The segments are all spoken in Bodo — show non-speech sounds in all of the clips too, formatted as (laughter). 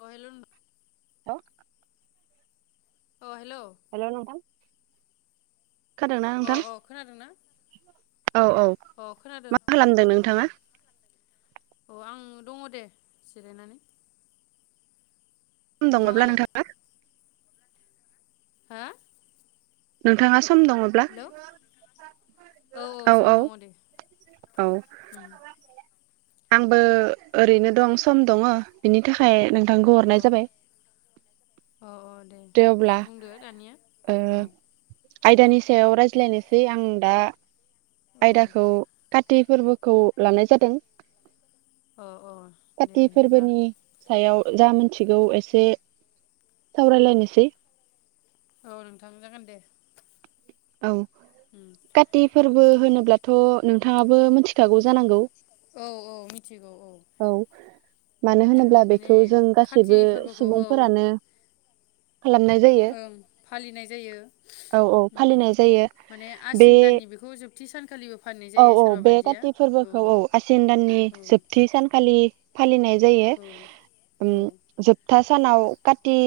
गहेलुन (unintelligible) अ हेल' हेल' नोंथां खादोंना अ नोंथां? अ खोनादोंना औ औ अ खोनादों मा खालामदों नोंथाङा? औ आं दङ दे जिरायनानै। ख दङब्ला नोंथाङालाय नोंथाङा? हा? नोंथाङा सम दङब्ला औ औ सम औ दङ दे औ उम आंबो ओरैनो दं सम दङ बिनि थाखाय नों थांखौ अ हरनाय जाबाय अ अ दे अब्ला बुंदो दानिया ओ औ आयदानि सायाव रायज्लायनोसै आं दा औ आयदाखौ काति फोरबोखौ लानाय जादों। अ अ दे काति बिदिब्ला फोरबोनि सायाव जा मिथिगौ एसे सावरायलायनोसै औ नोंथां जागोन दे औ उम काति फोरबो होनोब्लाथ' नोंथाङाबो मिथिखागौ जानांगौ औ औ मिथिगौ औ मानो होनोब्ला माने बेखौ जों खाथि गासैबो फोरबोखौ औ सुबुंफोरानो खालामनाय जायो ओं फालिनाय जायो औ औ उम फालिनाय जायो बे टि सानखालि औ औ बे काति फोरबोखौ औ आसिन दाननि औ जोबथि सानखालि फालिनाय जायो औ औ ओम जोबथा सानाव काथि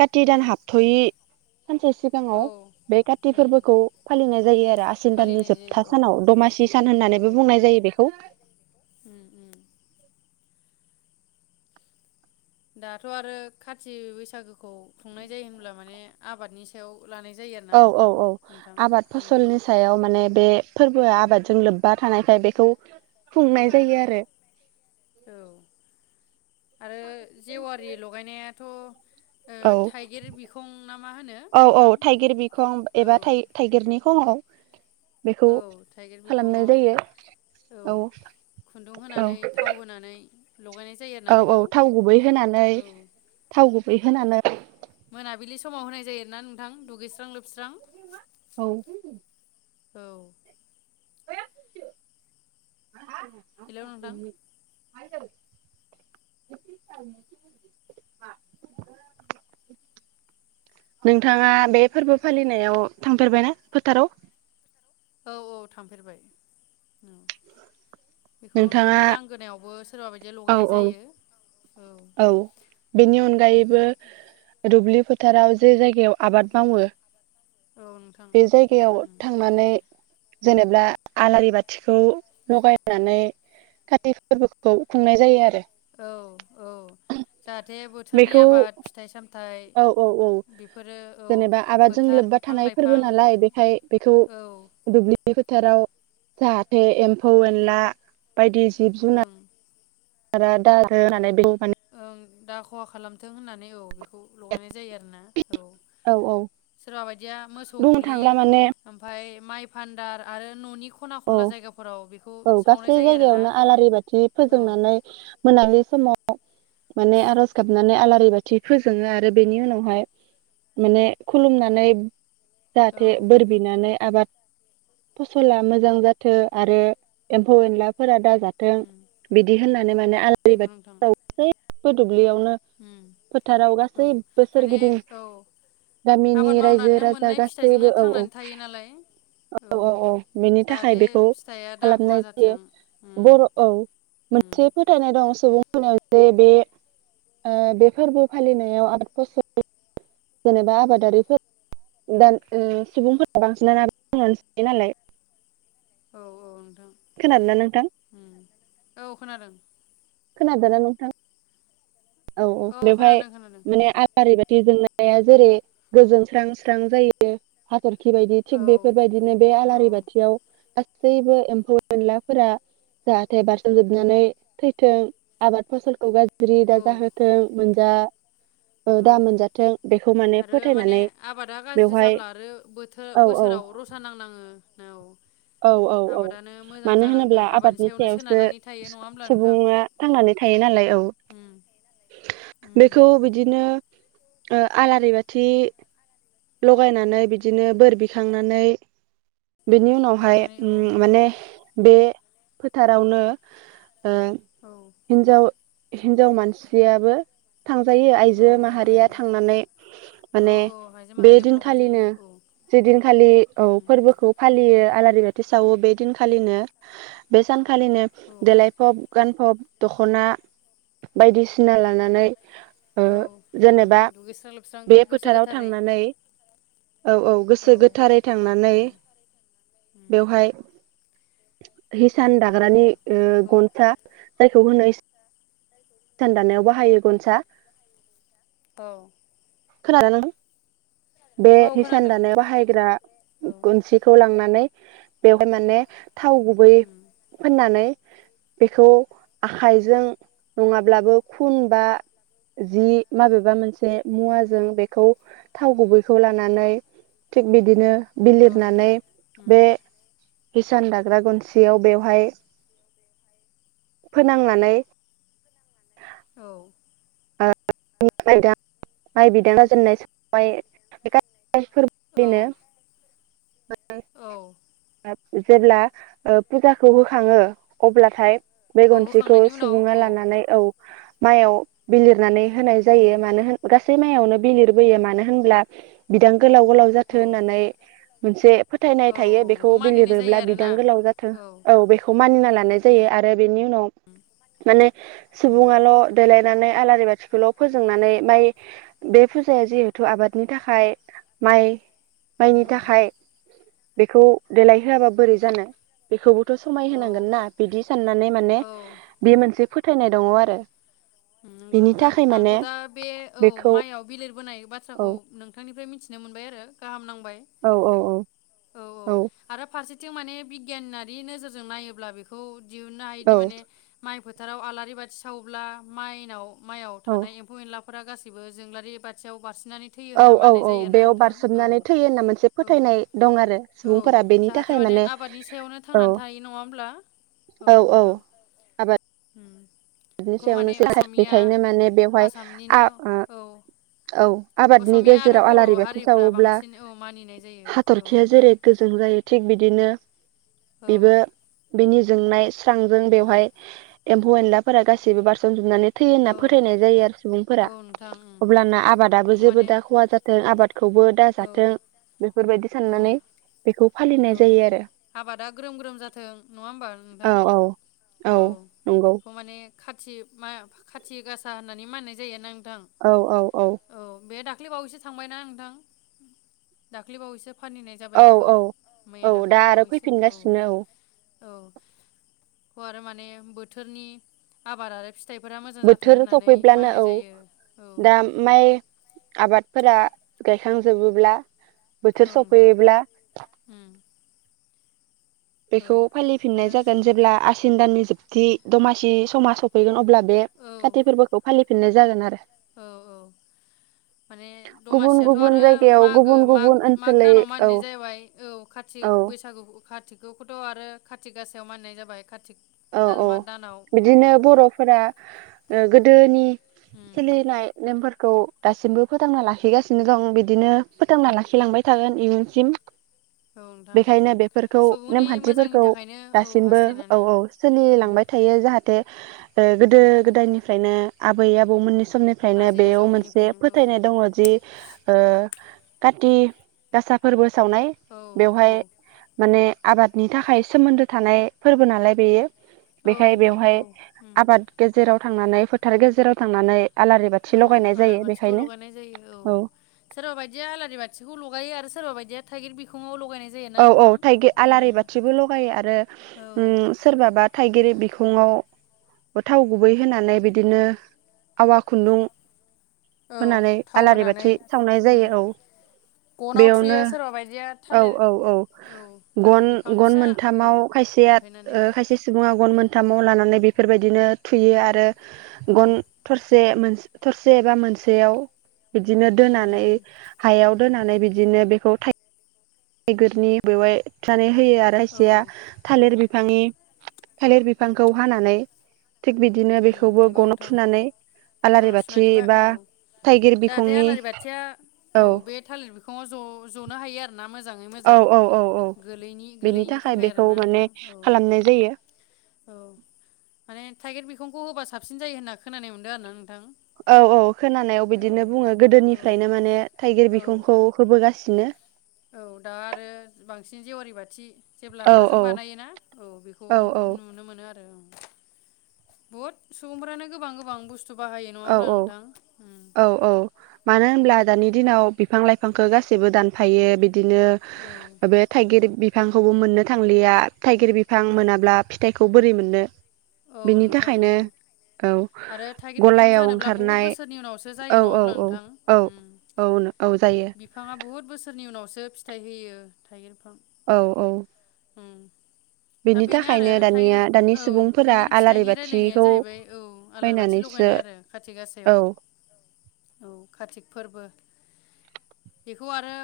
काथि दान हाबथ'यि सानसे औ सिगाङाव बे काति उम फोरबोखौ फालिनाय जायो आरो आसिन दाननि फालिनाय जायो जोबथा औ सानाव दमासि सान औ होननानैबो बुंनाय जायो बेखौ उम उम दाथ' आरो खाथि बैसागोखौ सुंनाय जायो होनब्ला माने आबादनि सायाव लानाय जायो आरोना औ बेखौ औ औ नोंथां आबाद उम फसलनि सायाव माने बे फोरबोआ आबादजों लोब्बा थानायखाय बेखौ औ खुंनाय जायो आरो (inaudible) औ थ' औ औ औ नोंथां थाइगिर बिखं औ एबा थाइ थाइगिरनि खङाव बेखौ औ थाइगिर खालामनाय बिखङाव जायो औ खुन्दुं औ होनानै थाव होनानै लगायनाय जायो आरोना औ औ बेखौ थाव गुबै होनानै औ थाव गु बै होनानै मोनाबिलि समाव होनाय जायोना नोंथां दुगैस्रां लोबस्रां औ औ हेलौ नोंथां (inaudible) नोंथाङा बे फोरबो फालिनायाव थांफेरबायना फोथाराव? औ औ थांफेरबाय (inaudible) बेखौ नोंथाङा न'नि लांगोनायावबो सोरबा बायदिया औ लगायनाय औ जायो औ बेनि उम अनगायैबो दुब्लि फोथाराव जे जायगायाव आबाद मावो औ नोंथां बे जायगायाव उम थांनानै जेनेबा आलारि बाथिखौ लगायनानै काति फोरबोखौ खुंनाय जायो आरो औ औ जाहाथे बोथोरनि बेखौ आबाद फिथाइ सामथाइ औ औ औ बेफोरो औ जेनेबा आबादजों फोथार लोब्बा बिफां थानाय फोरबो लाइफां नालाय बेखाय बेखौ औ दुब्लि फोथाराव जाहाथे एम्फौ एनला बायदि जिब जुनार ओं (unintelligible) दा खहा खालामथों होननानै औ। खौ लगायनाय जायो आरोना औ औ सोरबा बायदिया मोसौ बुंनो गलि थांला माने ओमफाय। माइ भान्दार आरो न'नि खना औ खनला जायगाफोराव बेखौ औ सावनाय गासै जायो आरोना जायगायावनो आलारि बाथि औ फोजोंनानै मोनाबिलि समाव। माने आरज गाबनानै आलारि बाथि फोजोङो आरो बेनि उनावहाय माने खुलुमनानै औ जाहाथे बोर बिनानै आबाद फसला मो मोजां जाथो आरो एम्फौ एनलाफोरा दा जाथों उम बिदि होननानै माने आलारि नंगौ बाथि नोंथां (unintelligible) (unintelligible) दुब्लियावनो उम फोथाराव औ गासैबो माने सोरगिदिं औ आबाद गामिनि रायजो मावनानैनो राजा मोननाय गासैबो फिथाइजोंनो औ औ थांनानै थायो नालाय औ औ औ बिनि जाहाथे बेखौ फिथाइया दा खहा खालामनाय जायो जाथों उम बर' औ उम मोनसे फोथायनाय दं सुबुंफोरनो जे बे ओ बे फोरबो फालिनायाव (inaudible) बोसोर जेनेबा आबादारिफोर गोदान सुबुंफोरानो बांसिनानो (inaudible) थायो नालाय। औ औ। नोंथां खोनादो ना नोंथां? उम औ खोनादों खोनादोना नोंथां? औ औ बेवहाय खोनादों खोनादों माने आल ओरैबाय जि जोमनाया जेरै गोजोन स्रां स्रां जायो। सोरखि बायदि औ थिक बेफोरबायदिनो बे आलारि औ बाथियाव गा- सैबो एम्फौ एनलाफोरा जाहाथे बारसोमजोबनानै थैथों आबाद फसलखौ गाज्रि औ जाहोथों मोनजा ओ औ दा मोनजाथों बेखौ माने आरो माने फोथायनानै आबादा गाज्रि बेवहाय जाब्ला आरो औ औ बोथो-बोसोराव रसा नांनाङो औ औ औ औ आबादानो मोजां मानो होनोब्ला जानांगोन आबादनि सायावनो सायावसो सोनारनानै थायो नङा होमब्ला नोंथां सुबुङा उम थांनानै थायो नालाय औ उम उम बेखौ बिदिनो। ओ आलारि बाथि लगायनानै बिदिनो बोर बिखांनानै बिनि उनाव- हाय ओरैखाय औ नोंथां माने बे फोथारावनो ओ औ हिनजाव हिनजाव मानसियाबो। थांजायो औ आइजो हिनजाव माहारिया थांनानै औ माने औ आइजो बे माहारियाबो लगाय जायो दिनखालिनो औ जे दिनखालि औ उम फोरबोखौ फालियो आला- बाथि सावो बे दिनखालिनो बे सान- खालिनो औ देलायफब गानफब दख'ना बायदिसिना लानानै ओ औ उम जेनेबा दुगैस्रां लोबस्रां बे गोसो फोथाराव गोथारै थांनानै औ औ गोसो गोथारै थांनानै उम उम (unintelligible) हिसान औ दाग्रानि ओ बेखौ गनफ्रा जायखौ होनो सान दानायाव बाहायो गनसा दौ खोनादोना नों बे हिसान खोनादों दानायाव बाहायग्रा औ गुनसिखौ लांनानै बेवहाय माने थाव गुबै उम फोननानै बेखौ आखाइजों नङाब्लाबो खुन बा जि माबेबा मोनसे मुवाजों बेखौ थाव गुबैखौ लानानै थिग बिदिनो औ नोंथां बिलिरनानै उम बे हिसान दाग्रा गनसेयाव बेवहाय फोनांनानै औ द माइ बिदां जेननाय सबाय बे गासै फोरबोनो औ औ जेब्ला फुजाखौ होखाङो अब्लाथाय बे औ गनसेखौ होखांनायनि उनाव सुबुङा औ लानानै औ माइयाव बिलिरनानै होनाय जायो उम मानो होन मनो बि लिरबोयो मानो होनब्ला बिथां गोलाव गोलाव जाथों औ होननानै मोनसे फोथायनाय औ थायो बेखौ बि मानिनाय जायो लिरोब्ला बिदां आरोना गोलाव जाथों औ बेखौ मानिना लानाय जायो आरो बेनि उनाव माने उम सुबुङाल' देलाय फनानै आलारि बाथिखौल' फोजोंनानै माइ बे फुजाया जिहेथु आबादनि थाखाय माइ माइनि उम थाखाय बेखौ देलायहोआबा बोरै जानो बेखौबो समाय औ होनांगोना बिदि साननानै माने औ बे मोनसे फथायैनाय दङ आरो। नंगौ बिनि नोंथां थाखाय माने आंथ' दा बे औ बेखौ माइआव बिलिरबोनाय औ बाथ्राखौ नोंथांनिफ्राय मिथि मिथिनो मोनबाय आरो गाहाम नां औ औ औ औ थथिं माने बिगियानारि नोजोरजों नायोब्ला बेखौ जि उना आदि माने माइ फोथाराव आलारि बाथि सावोब्ला माइनाव माइयाव थानाय एम्फौ एनला फोर गाैबो जोंलारि बथियाव बारसिन बिनानै थैयो औ होनना औ माननाय औ जायो ना बेयाव नोंथां औ बारसोमनानै थैयो होनना मोनसे औ फोथायनाय दं आरो औ सुबुंफोरा बेनि जाहाथे थाखाय माने आबादनि सायावनो औ थांनानै थानाय नङा होमब्ला औ नोंथां (inaudible) बिनि माने सायावनोसै असमिया बेखायनो माने बेवहाय आसामनिनो आ औ औ आबादनि असमिया आरो गेजेराव बर' आलारि बाथि हारिफ्रा सावोब्ला बांसिन औ मानिनाय जायो औ हाथरखिया नोंथां जेरै गोजों जायो थिग बिदिनो औ बेबो बेनि जोंनाय स्रांजों उम बेवहाय एनलाफोरा गासैबो बारसोमजोबनानै थैयो होनना औ फोथायनाय जायो आरो औ सुबुंफोरा। नोंथां उम अब्लाना आबादाबो बेखौ जेबो माने दा खहा जाथों आबादखौबो औ दाजाथों बेफोरबायदि औ साननानै बेखौ फालिनाय औ जायो आरो आबादा ग्रोम ग्रोम जाथों नङा होमबा नोंथां औ औ औ नंगौ बेखौ माने। खाथि मा खाथि गासा होननानै मानिनाय जायो। नोंथां औ औ औ। दाख्लै बावैसो थांबायना नोंथां दाख्लै बावैसो। फालिनाय जाबाय बेखौ। औ औ मैया औ दा दाखालि आरो बावैसो फैफिनगासिनो औ। औ बिखौ आरो माने बोथोरनि आबाद आरो फि बोथोर सफैब्लानो औ औ दा माइ आबादफोरा। गायखांजोबोब्ला। औ बोथोर नोंथां सफैयोब्ला। उम औ बेखौ फालि फिननाय आरो जागोन जेब्ला आसिन दाननि जोबथि दमासि समा सफैगोन अब्ला बे औ काति फोरबोखौ फालि फिननाय जागोन आरो। औ औ माने गुबुन दमासियाथ' गुबुन आरो जायगायाव मागो गुबुन माग गुबुन माग ओनसोलै दानाव औ मानिनाय जाहैबाय औ काति औ बैसागुखौ काति बेखौथ' आरो कातिक गासायाव मानिनाय जाबाय कातिक औ औ बिदिनो बर'फोरा ओ गो दोनि उम सोलिनाय नेमफोर खौ दासिमबो फोथांना लाखिगासिनो दं बिदिनो फोथांना लाखिलांबाय थागोन इयुनसिम। औ नोंथां बेखायनो बेफोरखौ सुबुंनि मोजांनि नेमखान्थिफोरखौ थाखायनो औ दासिमबो औ हास्थायनानै औ उम सोलिलांबाय थायो जाहाथे ओ गोदो उम गोदायनिफ्रायनो आबै आबौ मोननि स मनिफ्रायनो आजै बेयाव मोनसे आजौमोननिफ्रायनो औ फोथायनाय दङ जि ओ काति गासा फोरबो सावनाय औ औ बेवहाय माने आबादनि थाखाय सोमोन्दो थानाय फोरबो नालाय बेयो। औ बेखाय नोंथां बेवहाय नंगौ उम आबाद गेजेराव थांनानै फोथार गेजेराव। थांनानै आलारि बाथि औ लगायनाय जायो आलारि बाथिखौ बेखायनो लगायनाय जायो औ सोरबा बायदिया आलारि बाथिखौ लगायो आरो सोरबा बायदि या थायगिर बिखङाव ल औ औ थाइगि आलारि बाथिबो लगायो आरो औ उम सोरबाबा थाइगिर बि खुंङाव थाव गुबै होनानै बिदिनो आवा खुन्दुं औ होनानै थाव आलारि होनानै बाथि सावनाय उम जायो औ गनाव बेयावनो थुयो सोरबा बायदिया औ थालिर औ औ औ थालिर गन बिफां गन फिसा औ मोनथामाव खायसेया दानफायनानै ओ खायसे सुबुङा गन मोनथामाव लानानै बेफोरबायदिनो थुयो आरो औ गन थरसे मोनस थरसे एबा मोनसेयाव बिदिनो उम दोनानै उम हायाव उम दोनानै बिदिनो बेखौ थाइ गोरनि बेवहाय (unintelligible) होयो आरो औ खायसेया औ थालिर बिफांनि थालिर बिफांखौ हानानै थिग बिदिनो उम बेखौबो नंगौ गनाव नोंथां थुनानै आलारि अराव बाथि सुनानै बा औ थाइगिर जाहाथे बिखंनि आलारि बाथिया औ बे थालिर बिखङाव ज-जनो हायो आरो औ औ औ औ बेनि गोलैनि थाखाय बेखौ आरोना माने नोंथां औ खालामनाय जायो औ (inaudible) माने थाइगिर बिखंखौ होबा साबसिन जायो होनना खोनानाय मोनदों आरोना नोंथां औ औ खोनानायाव औ बिदिनो बुङो औ गोदोनिफ्रायनो माने थाइगिर औ बिखंखौ होबोगासिनो औ दा आरो बांसिन जेवारि बाथि जेब्ला औ हाजों औ बानायोना औ बेखौ औ नुनो मोनो आरो औ बुहुद सुबुंफ्रानो गोबां गोबां बुस औ औ औ औ मानो होनब्ला दानि दिनाव बिफां लाइफांखौ गासिबो दानफायो बिदिनो औ बे थाइगिर बिफांखौबो मोननो थांलिया थाइगिर बिफां मोनाब्ला फिथाइखौ बोरै मोननो। औ बिनि नोंथां थाखायनो नंगौ औ। आरो थाइगिर बिफां गलायाव जानोब्ला बुहुत ओंखारनाय बोसोरनि उनावसो जायो औ नङा औ ब्ला औ नोंथां औ उम औ औ जायो बिफाङा बुहुद बोसोरनि उनाव बावसो फिथाइ होयो थाइगिर बिफां। औ औ। उम। दा बेनि बेनो आरो थाखायनो थाइगिर दानिया दानि औ सुबुंफोर थाइगिर फिथाइनि रायलायनाया जाहैबाय औ आलार बाथि बायनानैसो लगायनाय आरो खाथि गासायाव औ औ कारतिक फोरबो बेखौ आरो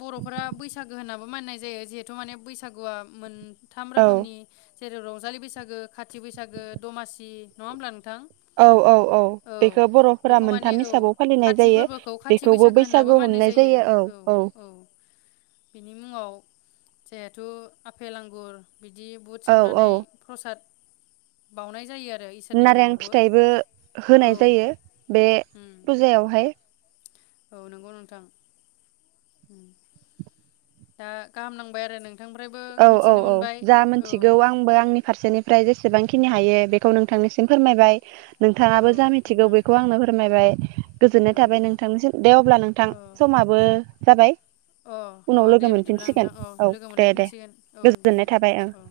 बर'फोरा बैसागो होननाबो माननाय जायो जिहेथु माने बैसागुआ मोन थाम औ रोखोमनि जेरै रंजालि बैसागो खाथि बैसागो दमासि नङा होमब्ला नोंं थां औ औ औ बेखौ बर'फोरा बेखौ माने मोनथाम औ हिसाबाव फालिनाय खाथि जायो फोरबोखौ खाथि बेखौबो बैसागो होननाबो बैसागु मानिनाय हमनाय जायो औ औ बिनि मुङाव जेहेथु आफेल आंगुर बिदि बुद औ सोमनानै औ प्रसाद बाउनाय जायो आरो। इसोरनि नारें मुङावबो फिथाइबो औ होनाय जायो बे उम फुजायावहाय। औ नंगौ नोंथां। (inaudible) दा गाहाम नांबाय आरो नों औ औ औ जा मिथिगौ आंबो आंनि फारसेनिफ्राय जेसे जेसेबांखिनि हायो बेखौ नोंथांनिसिम फोरमायबाय। औ नोंथाङाबो जा मिथिगौ नोंथां बेखौ आंनो फोरमायबाय। गोजोननाय औ थाबाय नोंथांनिसिम दे अब्ला नोंथां अ समाबो जाबाय अ उनाव लोगो मोनफिनसिगोन औ दे दे। गोन औ दे गोजोननाय नोंथां थाबाय ओं औ।